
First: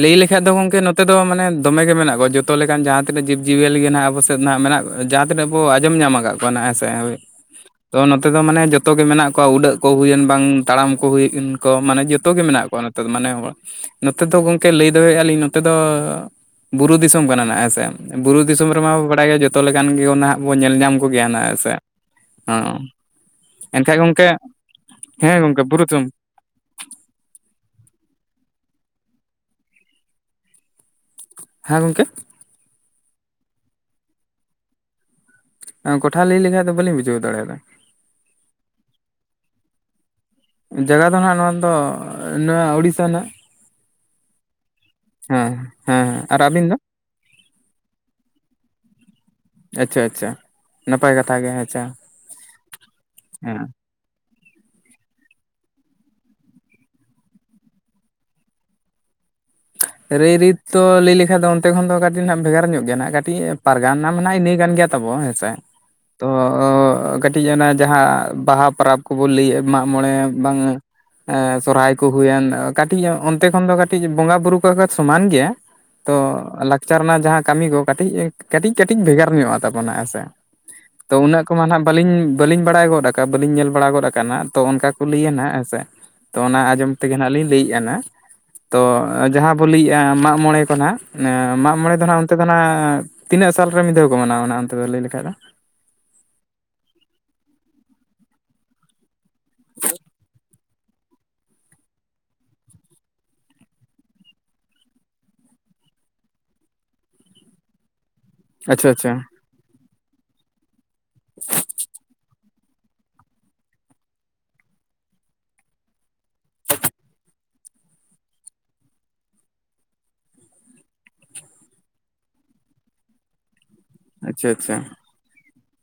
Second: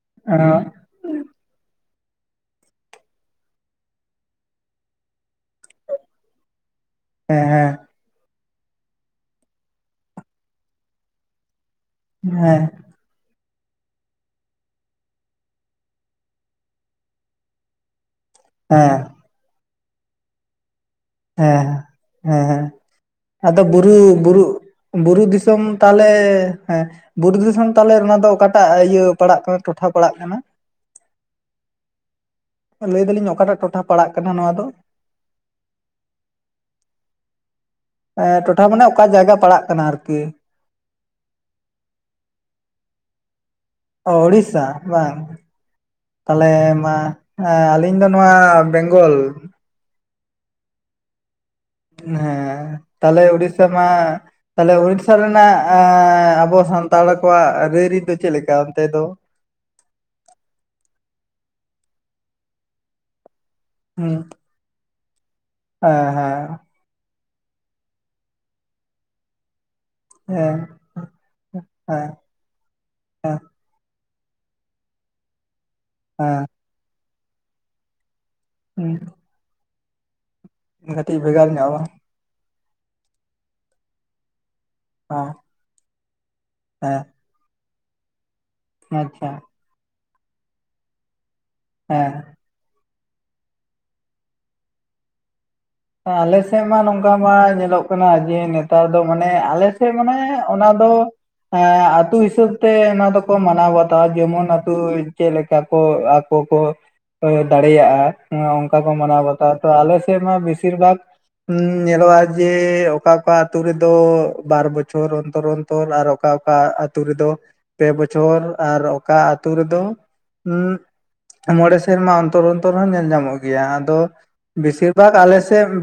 ᱞᱮᱹᱭ ᱞᱮᱠᱷᱟᱡ ᱫᱚ ᱜᱚᱝᱠᱮ ᱱᱚᱛᱮ ᱫᱚ ᱢᱟᱱᱮ ᱫᱚᱢᱮᱹᱜᱮ ᱢᱮᱱᱟᱜ ᱠᱚᱣᱟ ᱡᱚᱛᱚ ᱞᱮᱠᱟᱱ ᱡᱟᱦᱟᱸ ᱛᱤᱱᱟᱹᱜ ᱡᱤᱵᱽᱡᱤᱤᱭᱟᱹᱞᱤ ᱜᱮ ᱱᱟᱦᱟᱜ ᱟᱵᱚ ᱥᱮᱫ ᱱᱟᱦᱟᱜ ᱢᱮᱱᱟᱜ ᱡᱟᱦᱟᱸ ᱛᱤᱱᱟᱜ ᱵᱚᱱ ᱟᱸᱡᱚᱢ ᱧᱟᱢ ᱟᱠᱟᱫ ᱾ ᱵᱚᱱ ᱦᱮᱸ ᱥᱮ ᱦᱳᱭ ᱾ ᱦᱮᱸ-ᱦᱮᱸ ᱾ ᱛᱚ ᱱᱚᱛᱮ ᱫᱚ ᱢᱟᱱᱮ ᱡᱚᱛᱚ ᱜᱮ ᱢᱮᱱᱟᱜ ᱠᱚᱣᱟ ᱩᱰᱟᱹᱜ ᱠᱚ ᱦᱩᱭᱮᱱ ᱵᱟᱝ ᱛᱟᱲᱟᱢ ᱠᱚ ᱦᱩᱭᱮᱱ ᱠᱚ ᱢᱟᱱᱮ ᱡᱚᱛᱚ ᱜᱮ ᱦᱮᱸ ᱦᱮᱸ ᱢᱮᱱᱟᱜ ᱠᱚᱣᱟ ᱱᱚᱛᱮ ᱫᱚ ᱢᱟᱱᱮ ᱦᱚᱲ ᱱᱚᱛᱮ ᱫᱚ ᱜᱚᱝ ᱞᱮᱹᱭ ᱫᱟᱲᱮᱭᱟᱜ ᱟ ᱞᱤᱧ ᱱᱚᱛᱮ ᱫᱚ ᱵᱩᱨᱩ ᱫᱤᱥᱚᱢ ᱠᱟᱱᱟ ᱱᱟᱜ ᱦᱮᱸᱥᱮ ᱵᱩᱨᱩ ᱫᱤᱥᱚᱢ ᱨᱮᱢᱟ ᱦᱮᱸ ᱟᱭᱳ ᱡᱚᱛᱚ ᱞᱮᱠᱟᱱ ᱜᱮ ᱱᱟᱦᱟᱜ ᱵᱚᱱ ᱧᱮᱞ ᱧᱟᱢ ᱠᱚᱜᱮᱭᱟ ᱦᱮᱸᱥᱮ ᱦᱮᱸ ᱦᱮᱸ ᱟᱸ ᱾ ᱟᱫᱚ ᱵᱩᱨᱩ, ᱵᱩᱨᱩ, ᱵᱩᱨᱩ ᱦᱮᱸ ᱫᱤᱥᱚᱢ ᱜᱚᱝᱠᱮ ᱵᱩᱨᱩ ᱛᱟᱞᱦᱮ ᱮᱸ ᱵᱩᱨᱩ ᱫᱤᱥᱚᱢ ᱛᱟᱦᱞᱮ ᱚᱱᱟ ᱫᱚ ᱚᱠᱟᱴᱟᱜ ᱤᱭᱟᱹ ᱯᱟᱲᱟᱜ ᱠᱟᱱᱟ ᱴᱚᱴᱷᱟ ᱯᱟᱲᱟᱜ ᱠᱟᱱᱟ? ᱦᱮᱸ ᱜᱚᱝᱠᱮ ᱞᱟᱹᱭ ᱫᱟᱞᱤᱧ ᱚᱠᱟᱴᱟᱜ ᱴᱚᱴᱷᱟ ᱯᱟᱲᱟᱜ ᱠᱟᱱᱟ ᱱᱚᱣᱟ ᱫᱚ? ᱮᱸ, ᱠᱚᱴᱷᱟ ᱞᱟᱹᱭ ᱞᱮᱠᱷᱟᱱ ᱵᱟᱞᱤᱧ ᱵᱩᱡᱷᱟᱹᱣ ᱫᱟᱲᱮᱭᱟᱫᱟ? ᱮᱸ ᱴᱚᱴᱷᱟ ᱢᱟᱱᱮ ᱚᱠᱟ ᱡᱟᱭᱜᱟ ᱯᱟᱲᱟᱜ ᱠᱟᱱᱟ ᱟᱨᱠᱤ? ᱡᱟᱭᱜᱟ ᱫᱚ ᱦᱟᱜ ᱱᱚᱣᱟ ᱫᱚ ᱱᱚᱣᱟ ᱩᱲᱤᱥᱥᱟ ᱱᱟᱜ ᱾ ᱚ, ᱩᱲᱤᱥᱥᱟ ᱾ ᱵᱟᱝ, ᱦᱮᱸ ᱦᱮᱸ ᱦᱮᱸ ᱟᱨ ᱛᱟᱞᱦᱮ ᱟᱹᱵᱤᱱ ᱫᱚ ᱢᱟ ᱟᱹᱞᱤᱧ ᱫᱚ ᱱᱚᱣᱟ ᱵᱮᱝᱜᱚᱞ ᱾ ᱟᱪ-ᱪᱷᱟ -ᱟᱪ-ᱪᱷᱟ, ᱱᱟᱯᱟᱭ ᱠᱟᱛᱷᱟ ᱜᱮ ᱦᱮᱸ ᱾ ᱟᱪᱪᱷᱟ ᱦᱮᱸ ᱛᱟᱦᱞᱮ ᱩᱲᱤᱥᱥᱟ ᱢᱟᱼᱼ ᱛᱟᱦᱚᱞᱮ ᱩᱲᱤᱥᱥᱟ ᱨᱮᱱᱟᱜ ᱟᱵᱚ ᱥᱟᱱᱛᱟᱲ ᱠᱚᱣᱟᱜ ᱨᱟᱹᱭᱨᱤᱛ ᱫᱚ ᱪᱮᱫᱠᱟ ᱚᱱᱛᱮ ᱫᱚ? ᱨᱟᱹᱭ ᱨᱤᱛ ᱛᱚ ᱞᱟᱹᱭ ᱞᱮᱠᱷᱟᱱ ᱫᱚ ᱚᱱᱛᱮ ᱠᱷᱚᱱ ᱫᱚ ᱠᱟᱹᱴᱤᱡ ᱦᱟᱸᱜ ᱵᱷᱮᱜᱟᱨ ᱧᱚᱜ ᱜᱮᱭᱟ ᱦᱟᱸᱜ ᱠᱟᱹᱴᱤᱡ ᱯᱟᱨᱜᱟᱱᱟ ᱦᱩᱸ ᱢᱮᱱᱟᱜ ᱤᱱᱟᱹᱼᱼ ᱜᱮ ᱛᱟᱵᱚ ᱦᱮᱸᱥᱮ ᱦᱮᱸ ᱛᱚᱼᱼ ᱦᱮᱸ ᱠᱟᱹᱴᱤᱡ ᱚᱱᱟ ᱡᱟᱦᱟᱸ ᱵᱟᱦᱟ ᱯᱟᱨᱟᱵᱽ ᱠᱚᱵᱚ ᱞᱟᱹᱭᱮᱼᱼ ᱢᱟᱜᱢᱚᱬᱮ ᱦᱮᱸ ᱵᱟᱝ ᱥᱚᱨᱦᱟᱭ ᱠᱚ ᱦᱮᱸ ᱦᱩᱭᱮᱱ ᱠᱟᱹᱴᱤᱡ ᱦᱮᱸ ᱚᱱᱛᱮ ᱠᱷᱚᱱ ᱫᱚ ᱠᱟᱹᱴᱤᱡᱼᱼ ᱵᱚᱸᱜᱟ ᱵᱩᱨᱩ ᱠᱚ ᱥᱚᱢᱟᱱ ᱜᱮᱭᱟ᱾ ᱦᱸᱻ ᱞᱟᱠᱪᱟᱨ ᱨᱮᱱᱟᱜ ᱡᱟᱦᱟᱸ ᱠᱟᱹᱢᱤ ᱠᱚ ᱠᱟᱹᱴᱤᱡ ᱠᱟᱹᱴᱤᱡ ᱠᱟᱹᱴᱤᱡ ᱦᱮᱸ ᱵᱷᱮᱜᱟᱨ ᱧᱚᱜᱼᱟ ᱛᱟᱵᱚᱱᱟ ᱦᱮᱸ ᱥᱮ ᱠᱟᱹᱴᱤᱡ ᱛᱚ ᱩᱱᱟᱹᱜ ᱵᱷᱮᱜᱟᱨ ᱠᱚᱢᱟ ᱧᱚᱜᱼᱟ ᱱᱟᱜ ᱵᱟᱹᱞᱤᱧᱼᱼ ᱵᱟᱹᱞᱤᱧ ᱵᱟᱲᱟᱭ ᱜᱚᱫ ᱟᱠᱟᱫ ᱵᱟᱹᱞᱤᱧ ᱧᱮᱞ ᱵᱟᱲᱟ ᱜᱚᱫ ᱟᱠ ᱦᱟᱜ ᱛᱚ ᱚᱱᱠᱟ ᱠᱚ ᱞᱟᱹᱭᱟ ᱵᱟᱝ ᱱᱟᱦᱟᱜ ᱦᱮᱸᱥᱮ ᱛᱚ ᱚᱱᱟ ᱟᱸᱡᱚᱢ ᱦᱮᱸ ᱛᱮᱜᱮ ᱱᱟᱦᱟᱜ ᱞᱤᱧ ᱞᱟᱹᱭᱮᱫᱼᱟᱱᱟ᱾ ᱛᱚ ᱦᱮᱸ ᱟᱪᱪᱷᱟ ᱡᱟᱦᱟᱸ ᱵᱚ ᱞᱟᱹᱭᱮᱫᱼᱟ ᱢᱟᱜ ᱢᱚᱬᱮ ᱠᱚᱦᱟᱜ ᱢᱟᱜ ᱢᱚᱬᱮ ᱫᱚ ᱦᱮᱸ ᱱᱟᱦᱟᱜ ᱚᱱᱛᱮᱼᱼ ᱛᱤᱱᱟᱹᱜ ᱥᱟᱞᱨᱮ ᱢᱤᱫ ᱫᱷᱟᱣ ᱠᱚ ᱢᱟᱱᱟᱣᱟ ᱚᱱᱟ ᱚᱱᱛᱮ ᱫᱚ ᱞᱟᱹᱭ ᱞᱮᱠᱷᱟᱡ ᱫᱚ? ᱟᱞᱮ ᱥᱮᱫ ᱢᱟ ᱱᱚᱝᱼᱠᱟ ᱢᱟ ᱧᱮᱞᱚᱜ ᱠᱟᱱᱟ ᱡᱮ ᱱᱮᱛᱟᱨ ᱫᱚ ᱢᱟᱱᱮ ᱟᱞᱮ ᱥᱮᱫ ᱢᱟᱱᱮ ᱚᱱᱟ ᱫᱚᱼᱼ ᱦᱮᱸ ᱟᱛᱩ ᱦᱤᱥᱟᱹᱵ ᱛᱮ ᱚᱱᱟ ᱫᱚᱠᱚ ᱢᱟᱱᱟᱣ ᱵᱟᱛᱟᱣᱟ ᱡᱮᱢᱚᱱ ᱟᱛᱩ ᱪᱮᱫ ᱞᱮᱠᱟ ᱠᱚᱼᱼ ᱠᱚᱠᱚ ᱫᱟᱲᱮᱭᱟᱜᱼᱟ᱾ ᱚᱱᱠᱟ ᱟᱪᱪᱷᱟ ᱠᱚ ᱟᱪᱪᱷᱟ ᱢᱟᱱᱟᱣ ᱵᱟᱛᱟᱣᱟ ᱛᱚ ᱟᱞᱮ ᱥᱮᱫ ᱢᱟ ᱵᱮᱥᱤᱨ ᱵᱷᱟᱜ ᱧᱮᱞᱚᱜᱼᱟ᱾ ᱡᱮ ᱚᱠᱟ ᱚᱠᱟ ᱟᱛᱳ ᱨᱮᱫᱚ ᱵᱟᱨ ᱵᱚᱪᱷᱚᱨ ᱚᱱᱛᱚᱨ ᱚᱱᱛᱚᱨ ᱟᱨ ᱚᱠᱟ ᱚᱠᱟ ᱟᱛᱳ ᱨᱮᱫᱚᱼᱼ ᱯᱮ ᱵᱚᱪᱷᱚᱨ ᱟᱨ ᱚᱠᱟ ᱟᱹᱛᱩᱳ ᱨᱮᱫᱚ ᱦᱮ ᱢᱚᱬᱮ ᱥᱮᱨᱢᱟ ᱚᱱᱛᱚᱨ ᱚᱱᱛᱚᱨ ᱦᱚᱸ ᱧᱮᱞ ᱧᱟᱢᱚᱜ ᱜᱮᱭᱟ ᱟᱫᱚ ᱟᱪᱪᱷᱟ ᱟᱪᱪᱷᱟ ᱵᱮᱥᱤ ᱵᱷᱟᱜ ᱟᱞᱮᱼᱼ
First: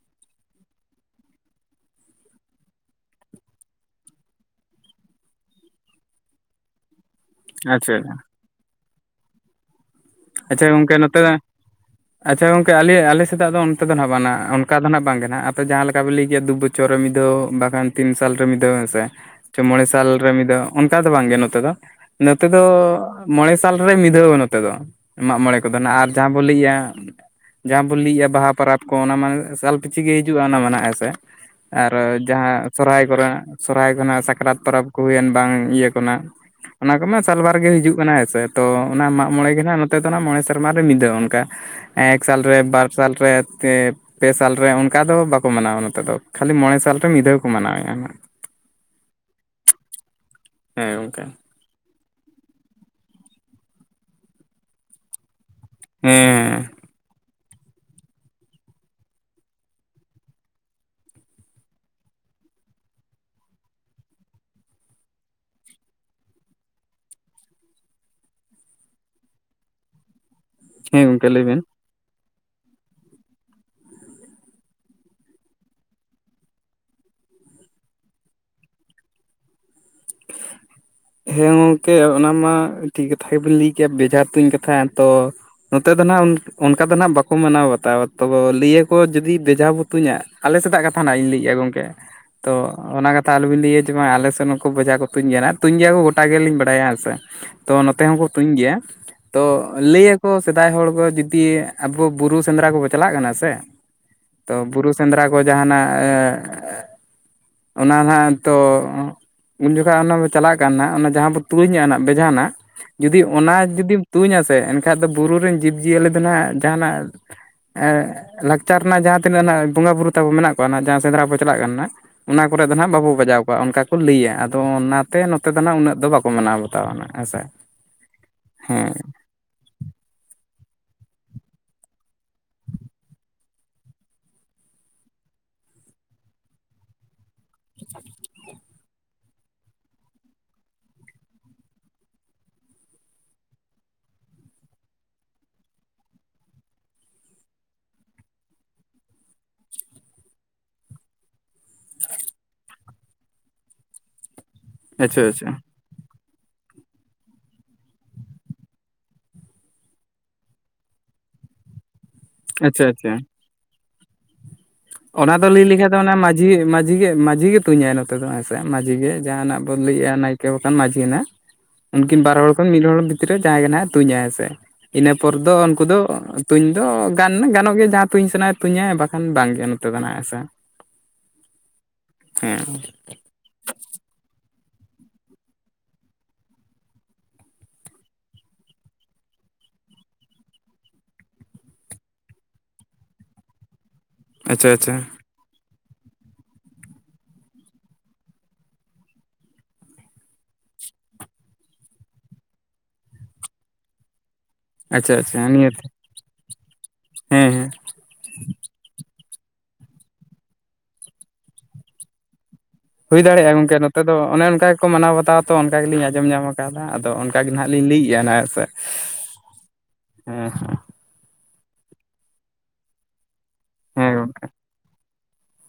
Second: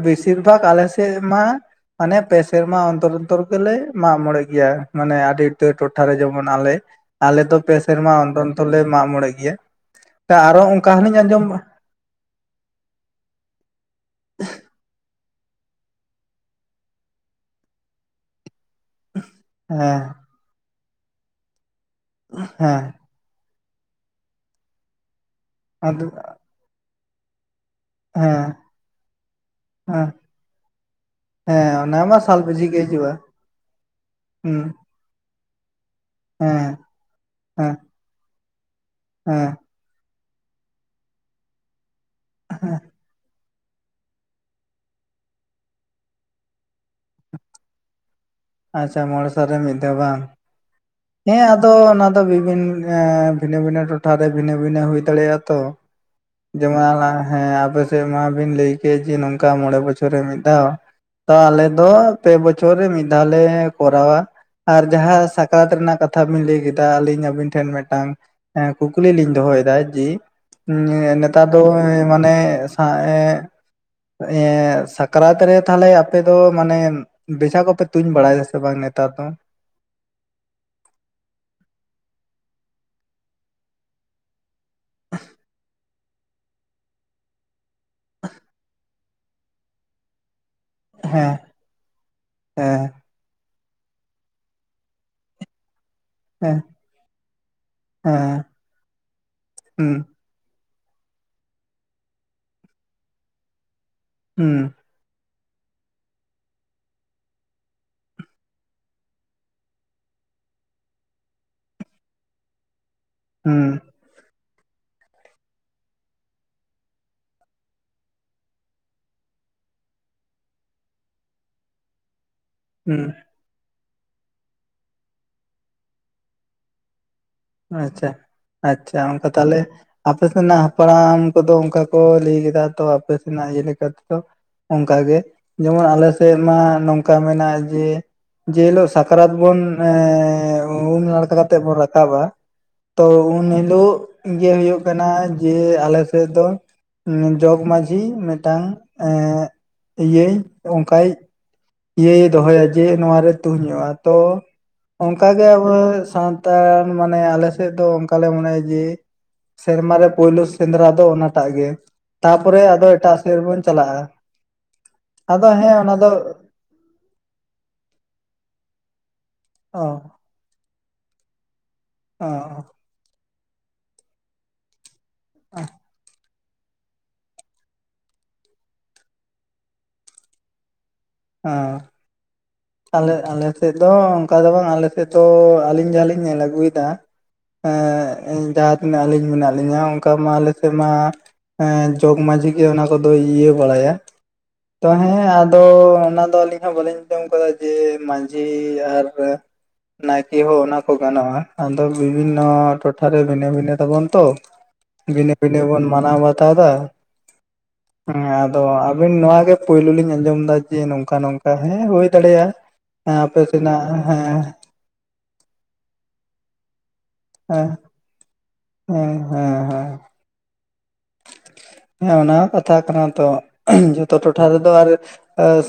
ᱵᱮᱥᱤ ᱵᱷᱟᱜᱽ ᱟᱞᱮᱥᱮᱫ ᱢᱟ ᱢᱟᱱᱮ ᱯᱮ ᱥᱮᱨᱢᱟ ᱚᱱᱛᱚᱨ ᱚᱱᱛᱚᱨ ᱜᱮᱞᱮ ᱢᱟᱜ ᱢᱚᱬᱮ ᱜᱮᱭᱟ ᱢᱟᱱᱮ ᱟᱹᱰᱤ ᱩᱛᱟᱹᱨ ᱴᱚ ᱴᱷᱟᱨᱮ ᱡᱮᱢᱚᱱ ᱟᱞᱮ ᱟᱞᱮᱚ ᱯᱮ ᱟᱪᱪᱷᱟ ᱥᱮᱨᱢᱟ ᱚᱱᱛᱚᱨ ᱚᱱᱛᱚᱨ ᱞᱮ ᱢᱟᱜ ᱢᱚᱬᱮ ᱜᱮᱭᱟ ᱟᱨᱚ ᱟᱪᱪᱷᱟ ᱚᱱᱠᱟ ᱜᱚᱝᱠᱮ ᱦᱚᱞᱤᱧ ᱱᱚᱛᱮ ᱟᱸᱡᱚᱢᱟᱼᱼ ᱟᱪᱪᱷᱟ ᱜᱚᱝᱼᱠᱮ ᱟᱞᱮ ᱟᱞᱮ ᱮᱫᱟᱜ ᱫᱚ ᱚᱱᱛᱮ ᱫᱚ ᱦᱜ ᱵᱟᱝ ᱚᱱᱠᱟ ᱫᱚ ᱟᱸᱱᱟᱜ ᱵᱟᱝᱜᱮ ᱦᱱᱟᱜ ᱡᱟᱦᱟᱸ ᱞᱮᱠᱟᱯᱮ ᱞᱟᱹᱭ ᱠᱮᱫᱮᱜᱭᱟ ᱫᱩ ᱵᱚᱪᱷᱚᱨ ᱨᱮ ᱢᱤᱫᱷᱟᱣ ᱵᱟᱠᱷᱟᱱ ᱛᱤᱱ ᱥᱟᱞᱨᱮ ᱢᱤᱫ ᱫᱷᱟᱣ ᱦᱮᱸ ᱢᱚᱬᱮ ᱥᱟᱞ ᱨᱮ ᱢᱤᱫ ᱫᱷᱟᱣ ᱚᱱᱠᱟ ᱫᱚ ᱵᱟᱝᱜᱮ ᱱᱚᱛᱮ ᱫᱚ ᱱᱚᱛᱮ ᱫᱚ ᱦᱮᱸ ᱢᱚᱬᱮ ᱥᱟᱞᱨᱮ ᱢᱤᱫ ᱫᱟᱹᱣᱟ ᱱᱚᱛᱮ ᱫᱚ ᱢᱟᱜ ᱢᱚᱬᱮ ᱠᱚᱫᱚ ᱦᱟᱸᱜ ᱟᱫᱚ ᱟᱨ ᱡᱟᱦᱟᱸ ᱵᱚᱱ ᱞᱟᱹᱭᱮᱭᱼᱟ᱾ ᱡᱟᱦᱟᱸ ᱵᱚᱱ ᱞᱟᱹᱭᱮᱫᱼᱟ ᱵᱟᱦᱟ ᱦᱮᱸ ᱯᱚᱨᱚᱵᱽ ᱠᱚ ᱚᱱᱟ ᱢᱟᱱᱮ ᱮᱞ ᱯᱤᱪᱷᱤ ᱦᱮᱸ ᱜᱮ ᱦᱤᱡᱩᱜᱼᱟ ᱚᱱᱟ ᱢᱟ ᱦᱮᱸ ᱥᱮ ᱦᱮᱸ ᱟᱨᱚ ᱚᱱᱟ ᱢᱟ ᱥᱟᱞ ᱡᱟᱦᱟᱸ ᱯᱤᱪᱷᱤ ᱜᱮ ᱥᱚᱨᱦᱟᱭ ᱦᱤᱡᱩᱜᱼᱟ ᱠᱚᱨᱮ ᱥᱚᱨᱦᱟᱭ ᱠᱚᱨᱮᱱᱟᱜ ᱦᱩᱸ ᱥᱟᱠᱨᱟᱛ ᱯᱚᱨᱚᱵᱽᱼᱼ ᱦᱩᱭᱮᱱ ᱵᱟᱝ ᱤᱭᱟᱹ ᱠᱚᱱᱟᱜ ᱦᱮᱸ ᱚᱱᱟ ᱠᱚᱢᱟ ᱥᱟᱞᱵᱟᱨ ᱦᱮᱸ ᱜᱮ ᱦᱤᱡᱩᱜ ᱠᱟᱱᱟ ᱦᱮᱸᱥᱮ ᱛᱚ ᱚᱱᱟ ᱢᱟᱜᱽ ᱦᱮᱸ ᱢᱚᱬᱮ ᱜᱮ ᱱᱟᱼᱼ ᱱᱚᱛᱮ ᱫᱚ ᱢᱚᱬᱮ ᱥᱮᱨᱢᱟ ᱨᱮ ᱢᱤ ᱫᱷᱟᱣ ᱚᱱᱠᱟ ᱮᱠ ᱥᱟᱞ ᱨᱮ ᱵᱟᱨ ᱥᱟᱞ ᱨᱮᱼᱼ ᱯᱮ ᱥᱟᱞᱨᱮ ᱚᱱᱠᱟ ᱫᱚ ᱵᱟᱠᱚ ᱢᱟᱱᱟᱣᱟ ᱱᱚᱛᱮ ᱫᱚ ᱠᱷᱟᱹᱞᱤ ᱢᱚᱬᱮ ᱥᱟᱞᱨᱮ ᱢᱤᱫ ᱫᱷᱟᱹᱣ ᱠᱚ ᱢᱟᱱᱟᱣᱮᱜᱼᱟ ᱦᱟᱸᱜ, ᱟᱪᱪᱷᱟ ᱢᱚᱬᱮ ᱥᱟᱞ ᱨᱮ ᱢᱤᱫ ᱫᱷᱟᱣ ᱵᱟᱝ ᱦᱮᱸ ᱜᱚᱝᱠᱮ ᱦᱮᱸ ᱫᱚ ᱚᱱᱟ ᱫᱚ ᱵᱤᱵᱷᱤᱱ ᱵᱷᱤᱱᱟᱹ ᱵᱷᱤᱱᱟᱹ ᱴᱚᱴᱷᱟᱨᱮ ᱵᱷᱤᱱᱟᱹ ᱵᱷᱤᱱᱟᱹ ᱦᱩᱭ ᱫᱟᱲᱮᱭᱟᱜᱼᱟ ᱛᱚ᱾ ᱦᱮᱸᱻ ᱡᱮᱢᱚᱱ ᱦᱮᱸ ᱟᱯᱮ ᱥᱮᱫ ᱢᱟᱵᱤᱱ ᱞᱟᱹᱭ ᱠᱮᱜ ᱡᱮ ᱱᱚᱝᱠᱟ ᱢᱚᱬᱮ ᱵᱚᱪᱷᱚᱨ ᱨᱮ ᱢᱤᱫ ᱫᱷᱟᱣ᱾ ᱛᱚ ᱟᱞᱮ ᱫᱚ ᱯᱮ ᱵᱚᱪᱷᱚᱨ ᱨᱮ ᱢᱤᱫ ᱫᱷᱟᱣ ᱞᱮ ᱠᱚᱨᱟᱣᱟ᱾ ᱟᱨ ᱡᱟᱦᱟᱸ ᱥᱟᱠᱨᱟᱛ ᱨᱮᱱᱟᱜ ᱠᱟᱛᱷᱟ ᱵᱤᱱ ᱞᱟᱹᱭ ᱠᱮᱫᱟ ᱟᱹᱞᱤᱧ ᱟᱵᱤᱱ ᱴᱷᱮᱱ ᱢᱤᱫᱴᱟᱝ, ᱦᱮᱸ ᱠᱩᱠᱞᱤ ᱞᱤᱧ ᱫᱚᱦᱚᱭᱮᱫᱟ ᱡᱮ ᱦᱮᱸ ᱜᱚᱝᱠᱮ ᱞᱟᱹᱭ ᱱᱮᱛᱟᱨ ᱵᱤᱱ ᱫᱚ ᱢᱟᱱᱮᱼᱼ ᱦᱟ ᱮᱸ ᱥᱟᱠᱨᱟᱛ ᱨᱮ ᱛᱟᱦᱚᱞᱮ ᱟᱯᱮ ᱫᱚ ᱢᱟᱱᱮ ᱵᱮᱡᱷᱟ ᱠᱚᱯᱮᱼᱼ ᱛᱩᱧ ᱵᱟᱲᱟᱭᱮᱫᱟ ᱥᱮ ᱵᱟᱝ ᱱᱮᱛᱟᱨ ᱫᱚ? ᱦᱮᱸ ᱜᱚᱝᱠᱮ ᱚᱱᱟ ᱢᱟ ᱴᱷᱤᱠ ᱠᱟᱛᱷᱟ ᱜᱮᱵᱮᱱ ᱞᱟᱹᱭ ᱠᱮᱭᱟ ᱵᱮᱡᱟᱨ ᱛᱩᱧ ᱠᱟᱼᱼ ᱛᱟᱦᱮᱸᱫ ᱛᱚ ᱱᱚᱛᱮ ᱫᱚ ᱱᱟᱱᱟᱜ ᱚᱱᱠᱟ ᱫᱚ ᱢᱟᱱᱟᱜ ᱵᱟᱠᱟᱲᱲ ᱢᱟᱱᱟᱣ ᱵᱟᱛᱟᱣᱟ ᱛᱚ ᱞᱤᱭᱟᱹ ᱠᱚ, ᱠᱚ ᱡᱩᱫᱤ ᱵᱷᱮᱡᱟ ᱵᱚ ᱛᱩᱧᱟ ᱟᱞᱮ ᱥᱮᱫᱟᱜ ᱠᱟᱛᱷᱟ ᱱᱟᱦᱟᱜ ᱤᱧ ᱦᱮᱸ ᱞᱟᱹᱭᱮᱜᱼᱟ ᱜᱚᱝᱠᱮ, ᱛᱚ ᱦᱮᱸ ᱚᱱᱟ ᱠᱟᱛ ᱛᱟᱞᱮᱵᱤᱱ ᱞᱮᱭᱟ ᱡᱮ ᱵᱟᱝ ᱟᱞᱮᱥᱮᱱ ᱦᱚᱠᱩ ᱵᱚᱡᱷᱟ ᱠᱚ ᱛᱩᱧ ᱜᱮᱭᱟ ᱦᱟᱸᱜ ᱛᱩᱧ ᱜᱮᱭᱟ ᱠᱚ ᱜᱚ ᱜᱚᱴᱟ ᱜᱮᱞᱤᱧ ᱵᱟᱲᱟᱭᱟ ᱦᱮᱸ ᱥᱮ ᱛᱚ ᱱᱚᱛᱮ ᱦᱚᱸᱠᱚ ᱦᱮᱸ ᱛᱩᱧ ᱜᱮᱭᱟ ᱛᱚ ᱦᱩᱸ ᱞᱟᱹᱭᱟ ᱠᱚ ᱥᱮᱫᱟᱭ ᱦᱚᱲ ᱠᱚ ᱡᱩᱫᱤ ᱟᱵᱚ ᱵᱩᱨᱩ ᱥᱮᱸᱫᱽᱨᱟ ᱠᱚᱠᱚ ᱪᱟᱞᱟᱜ ᱠᱟᱱᱟ ᱥᱮ ᱦᱩᱸ ᱛᱚ ᱵᱩᱨᱩ ᱥᱮᱸᱫᱽᱨᱟ ᱠᱚ ᱡᱟᱦᱟᱱᱟᱜ ᱚᱱᱟ ᱱᱟᱦᱟᱜ ᱛᱚ ᱩᱱ ᱡᱚᱠᱷᱟᱡ ᱚᱱᱟ ᱵᱚᱱ ᱪᱟᱞᱟᱜ ᱠᱟᱱ ᱱᱟᱦᱟᱜ ᱚᱱᱟ ᱡᱟᱦᱟᱸ ᱵᱚ ᱛᱩᱧᱟ ᱵᱮᱡᱷᱟ ᱱᱟᱜ ᱡᱩᱫᱤ ᱚᱱᱟ ᱦᱩᱸ ᱡᱩᱫᱤᱢ ᱛᱩᱧᱟᱥᱮ ᱮᱱᱠᱷᱟᱡ ᱫᱚ ᱵᱩᱨᱩ ᱨᱮᱱ ᱡᱤᱵᱽᱼᱡᱤᱭᱟᱹᱞᱤ ᱫᱚ ᱱᱟᱦᱟᱜ ᱡᱟᱦᱟᱱᱟᱜ ᱞᱟᱠᱪᱟᱨ ᱨᱮᱱᱟᱜ ᱡᱟᱦᱟᱸ ᱛᱤᱱᱟᱹᱜ ᱱᱟᱦᱟᱜ ᱵᱚᱸᱜᱟᱼᱵᱩᱨᱩ ᱛᱟᱵᱚ ᱢᱮᱱᱟᱜ ᱠᱚᱣᱟ ᱦᱟᱸᱜ ᱡᱟᱦᱟᱸ ᱥᱮᱫᱽᱨᱟ ᱵᱚᱱ ᱪᱟᱞᱟᱜ ᱠᱟᱱᱟ ᱱᱟᱸᱜ ᱚᱱᱟ ᱠᱚᱨᱮ ᱫᱚ ᱱᱟᱦᱟᱜ ᱦᱩᱸ ᱵᱟᱵᱚ ᱵᱟᱡᱟᱣ ᱠᱚᱣᱟ ᱚᱱᱠᱟ ᱠᱚ ᱞᱟᱹᱭᱟ, ᱟᱨ ᱛᱚ ᱚᱱᱱᱟᱛᱮ ᱱᱚᱛᱮ ᱫᱚ ᱱᱟᱦᱟᱜ ᱩᱱᱟᱹᱜ ᱫᱚ ᱵᱟᱠᱚ ᱢᱟᱱᱟᱣ ᱵᱟᱛᱟᱣᱟᱱᱟ ᱱᱟᱸᱜ ᱦᱮᱸ ᱥᱮ᱾ ᱟᱪᱪᱷᱟ ᱟᱪᱪᱷᱟ ᱚᱱᱠᱟ ᱛᱟᱞᱮ ᱟᱯᱮ ᱥᱮᱱᱟᱜ ᱦᱟᱯᱲᱟᱢ ᱠᱚᱫᱚ ᱚᱱᱠᱟ ᱠᱚ ᱞᱟᱹᱭ ᱞᱮᱫᱟ ᱛᱚ ᱟᱯᱮ ᱥᱮᱱᱟᱜ ᱤᱭᱟᱹ ᱞᱮᱠᱟ ᱛᱮᱫᱚ ᱚᱝᱠᱟ ᱜᱮ, ᱡᱮᱢᱚᱱ ᱟᱞᱮ ᱥᱮᱫ ᱢᱟ ᱱᱚᱝᱠᱟ ᱢᱮᱱᱟᱜ᱾ ᱡᱮ, ᱡᱮ ᱦᱤᱞᱳᱜ ᱥᱟᱠᱨᱟᱛ ᱵᱚᱱ ᱩᱢ ᱱᱟᱲᱠᱟ ᱠᱟᱛᱮᱜ ᱵᱚᱱ ᱨᱟᱠᱟᱵ-ᱟ᱾ ᱛᱚ, ᱩᱱ ᱦᱤᱞᱳᱜ ᱜᱮ ᱦᱩᱭᱩᱜ ᱠᱟᱱᱟ ᱡᱮ ᱟᱞᱮ ᱥᱮᱫ ᱫᱚ ᱡᱚᱜᱽᱢᱟᱺᱡᱷᱤ ᱢᱤᱫᱴᱟᱝ ᱮᱸ ᱤᱭᱟᱹᱭ ᱚᱱᱠᱟᱭ ᱤᱭᱟᱹᱭ ᱫᱚᱦᱚᱭᱟ ᱡᱮ ᱱᱚᱣᱟ ᱨᱮ ᱛᱩᱧ ᱦᱩᱭᱩᱜᱼᱟ ᱛᱚ ᱟᱪᱪᱷᱟ ᱚᱱᱠᱟᱜᱮ ᱟᱪᱪᱷᱟ ᱟᱵᱚ ᱥᱟᱱ ᱛᱟᱲ ᱢᱟᱱᱮ ᱟᱞᱮᱥᱮᱫ ᱫᱚ ᱚᱱᱠᱟ ᱞᱮ ᱢᱚᱱᱮᱭᱟ ᱡᱮ ᱥᱮᱨᱢᱟᱨᱮ ᱯᱳᱭᱞᱳ ᱥᱮᱸᱫᱽᱨᱟ ᱫᱚ ᱚᱱᱟᱴᱟᱜ ᱜᱮ ᱛᱟᱯᱚᱨᱮ ᱟᱪᱪᱷᱟ ᱟᱫᱚ ᱟᱪᱪᱷᱟ ᱮᱴᱟᱜ ᱥᱮᱫ ᱵᱚᱱ ᱪᱟᱞᱟᱜᱼᱟ᱾ ᱚᱱᱟ ᱫᱚ ᱞᱟᱹᱭ ᱞᱮᱠᱷᱟᱡ ᱫᱚ ᱚᱱᱟ ᱢᱟᱡᱷᱤ ᱢᱟᱡᱷᱤ ᱡᱷᱤ ᱜᱮ ᱢᱟᱡᱷᱤ ᱜᱮ ᱛᱩᱧᱟᱭ ᱱᱚᱛᱮ ᱫᱚ ᱦᱮᱸᱥᱮ ᱢᱟᱹᱡᱷᱤ ᱜᱮ ᱡᱟᱦᱟᱱᱟᱜ ᱵᱚᱱ ᱚ ᱞᱟᱹᱭᱮᱜᱼᱟ ᱱᱟᱭ ᱠᱮ ᱵᱟᱠᱷᱟᱱ ᱢᱟᱹᱡᱷᱤ ᱱᱟ ᱩᱱᱠᱤᱱ ᱚ ᱵᱟᱨ ᱦᱚᱲ ᱠᱷᱚᱱ ᱢᱤᱫ ᱦᱚᱲ ᱵᱷᱤᱛᱨᱤ ᱨᱮ ᱡᱟᱦᱟᱸᱭ ᱜᱮ ᱱᱟᱦᱟᱜ ᱛᱩᱧᱟᱭ ᱦᱮᱸ ᱥᱮ᱾ ᱤᱱᱟᱹ ᱯᱚᱨ ᱫᱚ ᱩᱱᱠᱩ ᱫᱚ ᱛᱩᱧ ᱫᱚ ᱜᱟᱱ ᱜᱟᱱᱚᱜ ᱜᱮᱭᱟ ᱡᱟᱦᱟᱸ ᱛᱩᱧ ᱥᱟᱱᱟᱭᱮ ᱛᱩᱧᱟᱭ ᱵᱟᱠᱷᱟᱱ ᱵᱟᱝᱜᱮ᱾ [unintelligible] ᱦᱮ ᱥᱮ᱾ ᱦᱮᱸ᱾ ᱟᱞᱮ ᱟᱞᱮ ᱥᱮᱫ ᱫᱚ ᱚᱱᱠᱟ ᱫᱚ ᱵᱟᱝ ᱟᱞᱮᱥᱮᱫ ᱫᱚ ᱟᱞᱤᱧ ᱡᱟᱦᱟᱸᱞᱤᱧ ᱧᱮᱞ ᱟᱜᱩᱭᱮᱫᱟ᱾ ᱮᱸ ᱡᱟᱦᱟᱸ ᱛᱤᱱᱟᱹᱜ ᱟᱞᱤᱧ ᱢᱮᱱᱟᱜ ᱞᱤᱧᱟ ᱚᱱᱠᱟ ᱢᱟ ᱟᱞᱮ ᱥᱮᱫ ᱢᱟ ᱮᱸ ᱡᱚᱜᱽᱢᱟᱺᱡᱷᱤ ᱜᱮ ᱚᱱᱟ ᱠᱚᱫᱚᱭ ᱤᱭᱟᱹ ᱵᱟᱲᱟᱭᱟ᱾ ᱟᱪᱪᱷᱟ ᱟᱪᱪᱷᱟ ᱛᱟᱦᱮᱸ ᱟᱫᱚ ᱚᱱᱟ ᱫᱚ ᱟᱹᱞᱤᱧ ᱦᱚᱸ ᱵᱟᱹᱞᱤᱧ [unintelligible] [unintelligible] ᱡᱮ ᱢᱟᱺᱡᱷᱤ ᱟᱨ ᱱᱟᱭᱠᱮ ᱦᱚᱸ ᱚᱱᱟ ᱠᱚ ᱜᱟᱱᱚᱜᱼᱟ, ᱟᱫᱚ ᱵᱤᱵᱷᱤᱱᱱᱚ ᱴᱚᱴᱷᱟᱨᱮ ᱵᱷᱤᱱᱟᱹ ᱵᱷᱤᱱᱟᱹ ᱛᱟᱵᱚᱱ ᱛᱚ᱾ ᱟᱪᱪᱷᱟ ᱵᱷᱤᱱᱟᱹ ᱟᱪᱪᱷᱟ ᱵᱷᱤᱱᱟᱹ ᱱᱤᱭᱟᱹᱛᱮ ᱵᱚᱱ ᱢᱟᱱᱟᱣ ᱵᱟᱛᱟᱣᱫᱟ᱾ ᱦᱮᱸ ᱦᱮᱸ᱾ ᱦᱮᱸ ᱟᱫᱚ ᱟᱵᱤᱱ ᱱᱚᱣᱟ ᱜᱮ ᱯᱩᱭᱞᱩ ᱞᱤᱧ ᱟᱸᱡᱚᱢ ᱫᱟ ᱡᱮ ᱱᱚᱝᱠᱟ ᱱᱚᱝᱠᱟ ᱦᱮᱸ, ᱦᱳᱭ᱾ ᱫᱟᱲᱮᱭᱟᱜᱼᱟ᱾ ᱦᱮᱸ ᱦᱩᱭ ᱟᱯᱮ ᱫᱟᱲᱮᱭᱟᱜᱼᱟ ᱜᱚᱝᱠᱮ, ᱥᱮᱱᱟᱜ ᱱᱚᱛᱮ ᱫᱚ ᱦᱮᱸ ᱚᱱᱮ ᱚᱱᱠᱟ ᱜᱮᱠᱚ ᱢᱟᱱᱟᱣ ᱵᱟᱛᱟᱣᱟᱛᱚ ᱚᱱᱠᱟ ᱜᱮ ᱞᱤᱧ ᱟᱸᱡᱚᱢ ᱧᱟᱢ ᱟᱠᱟᱫᱟ ᱟᱫᱚ ᱚᱱᱟ ᱠᱟᱜᱮ ᱦᱮᱸ ᱱᱟᱦᱟᱜ ᱞᱤᱧ ᱞᱟᱹᱭᱮᱜᱼᱟ ᱱᱟ ᱦᱮᱸ ᱥᱮ᱾ ᱦᱮᱸ ᱦᱮᱸ ᱦᱮᱸ᱾ ᱦᱮᱸ ᱦᱮᱸ᱾ ᱦᱮᱸ, ᱚᱱᱟ ᱦᱚᱸ ᱠᱟᱛᱷᱟ ᱠᱟᱱᱟ ᱛᱚ ᱦᱮᱸ ᱡᱚᱛᱚ ᱜᱚᱝᱠᱮ ᱴᱚᱴᱷᱟ ᱨᱮᱫᱚ ᱟᱨ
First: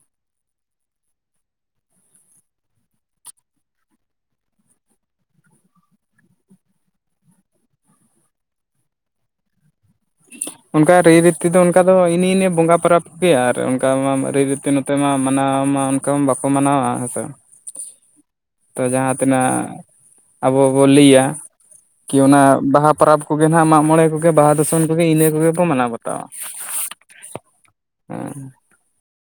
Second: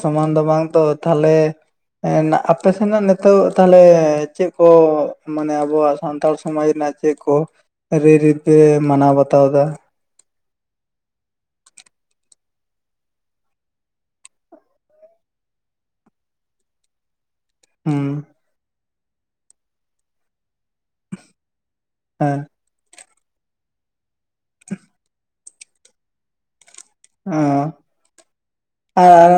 ᱥᱚᱢᱟᱱ ᱫᱚ ᱵᱟᱝ ᱛᱚ ᱛᱷᱟᱞᱮ᱾ ᱮᱸᱻ ᱟᱯᱮ ᱥᱮᱱᱟᱜ ᱱᱤᱛᱚᱜ ᱛᱟᱦᱚᱞᱮ ᱪᱮᱫ ᱠᱚ ᱢᱟᱱᱮ ᱟᱵᱚᱣᱟᱜ ᱥᱟᱱᱛᱟᱲ ᱥᱚᱢᱟᱡ ᱨᱮᱱᱟᱜ? ᱪᱮᱫ ᱠᱚ, ᱨᱟᱹᱭ ᱨᱤᱛᱮ ᱢᱟᱱᱟᱣ ᱵᱟᱛᱟᱣ ᱫᱟ? [inaudible] ᱚᱱᱠᱟ ᱨᱟᱹᱭᱨᱤᱛᱛᱤ ᱫᱚ ᱚᱱᱠᱟ ᱫᱚ ᱤᱱ ᱤᱱᱮ ᱵᱚᱸᱜᱟ ᱯᱚᱨᱟᱵᱽᱜᱮ ᱟᱨ ᱚᱱᱠᱟ ᱢᱟ ᱨᱟᱹᱭᱨᱤᱛᱤ ᱱᱚᱛ ᱱᱚᱛᱮ ᱢᱟ ᱢᱟᱱᱟᱣ ᱢᱟ ᱚᱱᱠᱟ ᱢᱟ ᱵᱟᱠᱚ ᱢᱟᱱᱟᱣᱟ ᱦᱮᱸᱥᱮ᱾ ᱦᱩᱸ ᱛᱚ ᱡᱟᱦᱟᱸ ᱛᱤᱱᱟᱹᱜ ᱟᱵᱚ ᱵᱚ ᱞᱟᱹᱭᱟ ᱠᱤ ᱦᱮᱸ ᱚᱱᱟ ᱵᱟᱦᱟ ᱯᱚᱨᱚᱵᱽ? ᱠᱚᱜᱮ ᱱᱟᱜ ᱢᱟᱜᱽ ᱢᱚᱬᱮ ᱠᱚᱜᱮ ᱵᱟᱦᱟ ᱫᱩᱥᱚᱱ ᱠᱚᱜᱮ ᱤᱱᱟᱹ ᱠᱚᱜᱮ ᱠᱚ ᱢᱟᱱᱟᱣ ᱵᱟᱛᱟᱣᱟ᱾ ᱚ ᱦᱮᱸ ᱟᱨ